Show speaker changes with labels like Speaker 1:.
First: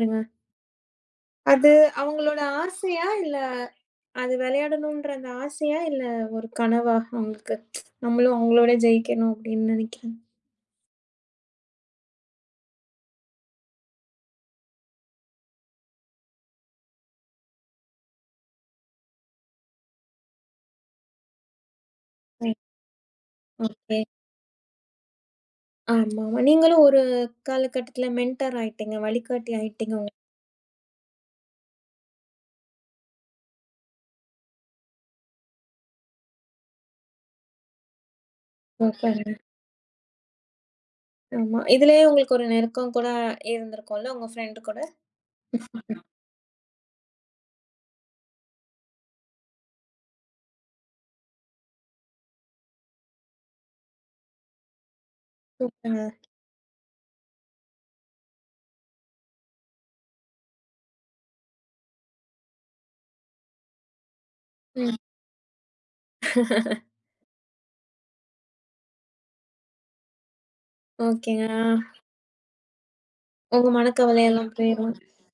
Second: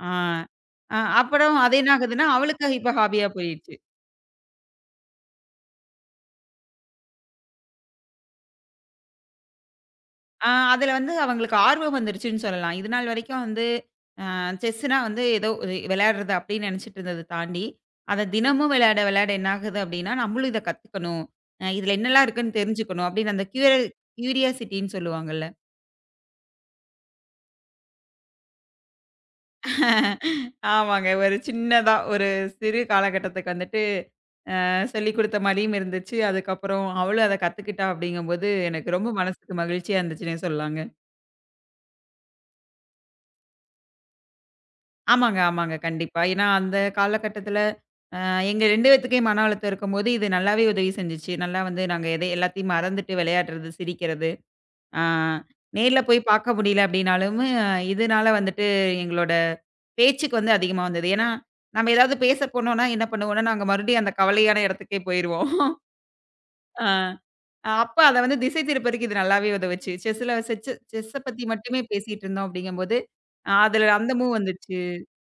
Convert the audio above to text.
Speaker 1: அ, அ. அப்புறம்
Speaker 2: அது
Speaker 1: அதென்ன ஆகுதுன்னா
Speaker 2: அவங்களோட
Speaker 1: அவளுக்கு இப்ப
Speaker 2: ஆசையா
Speaker 1: ஹாபியா
Speaker 2: இல்ல,
Speaker 1: போயிருச்சு.
Speaker 2: அது விளையாடணும்ன்ற அந்த ஆசையா, இல்ல ஒரு கனவா, அவங்களுக்கு? நம்மளும் அவங்களோட ஜெயிக்கணும் அப்டின்னு நெனைக்கிறேன்.
Speaker 1: அ. அதுல வந்து அவங்களுக்கு ஆர்வம் வந்திருச்சுன்னு சொல்லலாம். இதுநாள் வரைக்கும் வந்து, அ. செஸ்ன்னா வந்து ஏதோ ஒரு விளையாடுறது அப்டின்னு நெனச்சுட்டு இருந்தது தாண்டி, அதத் தினமும் விளையாட விளையாட என்னாகுது அப்டின்னா நம்மளும் இதக் கத்துக்கணும், அ இதுல என்னெல்லாம்
Speaker 2: [unintelligible]
Speaker 1: இருக்குன்னு தெரிஞ்சுக்கணும் அப்டின்னு அந்த க்யூ
Speaker 2: ஓகே.
Speaker 1: க்யூரியாசிட்டின்னு சொல்லுவாங்க இல்ல?
Speaker 2: ஆமா. நீங்களும் ஒரு காலகட்டத்துல மென்ட்டார் ஆயிட்டீங்க. வழிகாட்டி ஆயிட்டீங்க.
Speaker 1: ஆமாங்க. ஒரு சின்னதா ஒரு சிறு காலகட்டத்துக்கு வந்துட்டு, அ. சொல்லிக் குடுத்த மாதிரியும் இருந்துச்சு. அதுக்கப்புறம் அவளும் அதக் கத்துக்கிட்டா அப்டிங்கும் போது எனக்கு ரொம்ப
Speaker 2: சூப்பரு
Speaker 1: மனசுக்கு மகிழ்ச்சியா இருந்துச்சுன்னே சொல்லலாங்க.
Speaker 2: ஆமா. இதுலயே உங்களுக்கு ஒரு நெருக்கம் கூட ஆ இருந்திருக்கும்ல உங்க ப்ரெண்ட் கூட?
Speaker 1: ஆமாங்க, ஆமாங்க, கண்டிப்பா. ஏன்னா அந்தக் காலகட்டத்துல, அ எங்க 2 பேத்துக்குமே மன அழுத்தம் இருக்கும்போது இது நல்லாவே உதவி செஞ்சுச்சு. நல்லா வந்து நாங்க எதை எல்லாத்தையும் மறந்துட்டு விளையாட்றது, சிரிக்கிறது. அ நேர்ல
Speaker 2: சூப்பர்
Speaker 1: போய் பார்க்க முடியல அப்டின்னாலும் இதுனால வந்துட்டு எங்களோட பேச்சுக்கு வந்து அதிகமா வந்தது. ஏன்னா, நாம்ம ஏதாவது பேசப் போனோம்னா என்ன பண்ணுவோம்னா நாங்க மறுபடியும் அந்தக் கவலையான
Speaker 2: ம்.
Speaker 1: இடத்துக்கே போயிருவோம். அ. அப்ப அத வந்து திசை திருப்ப இது நல்லாவே உதவிச்சு. செஸ்சுல செஸ் செஸ்ஸ
Speaker 2: ஓகேங்க,
Speaker 1: பத்தி மட்டுமே
Speaker 2: அ.
Speaker 1: பேசிட்டு இருந்தோம் அப்டிங்கும் போது அ
Speaker 2: உங்க
Speaker 1: அதுல அந்த
Speaker 2: மனக்கவலை
Speaker 1: மூவ்
Speaker 2: எல்லாம் போயிரும்.
Speaker 1: வந்துச்சு.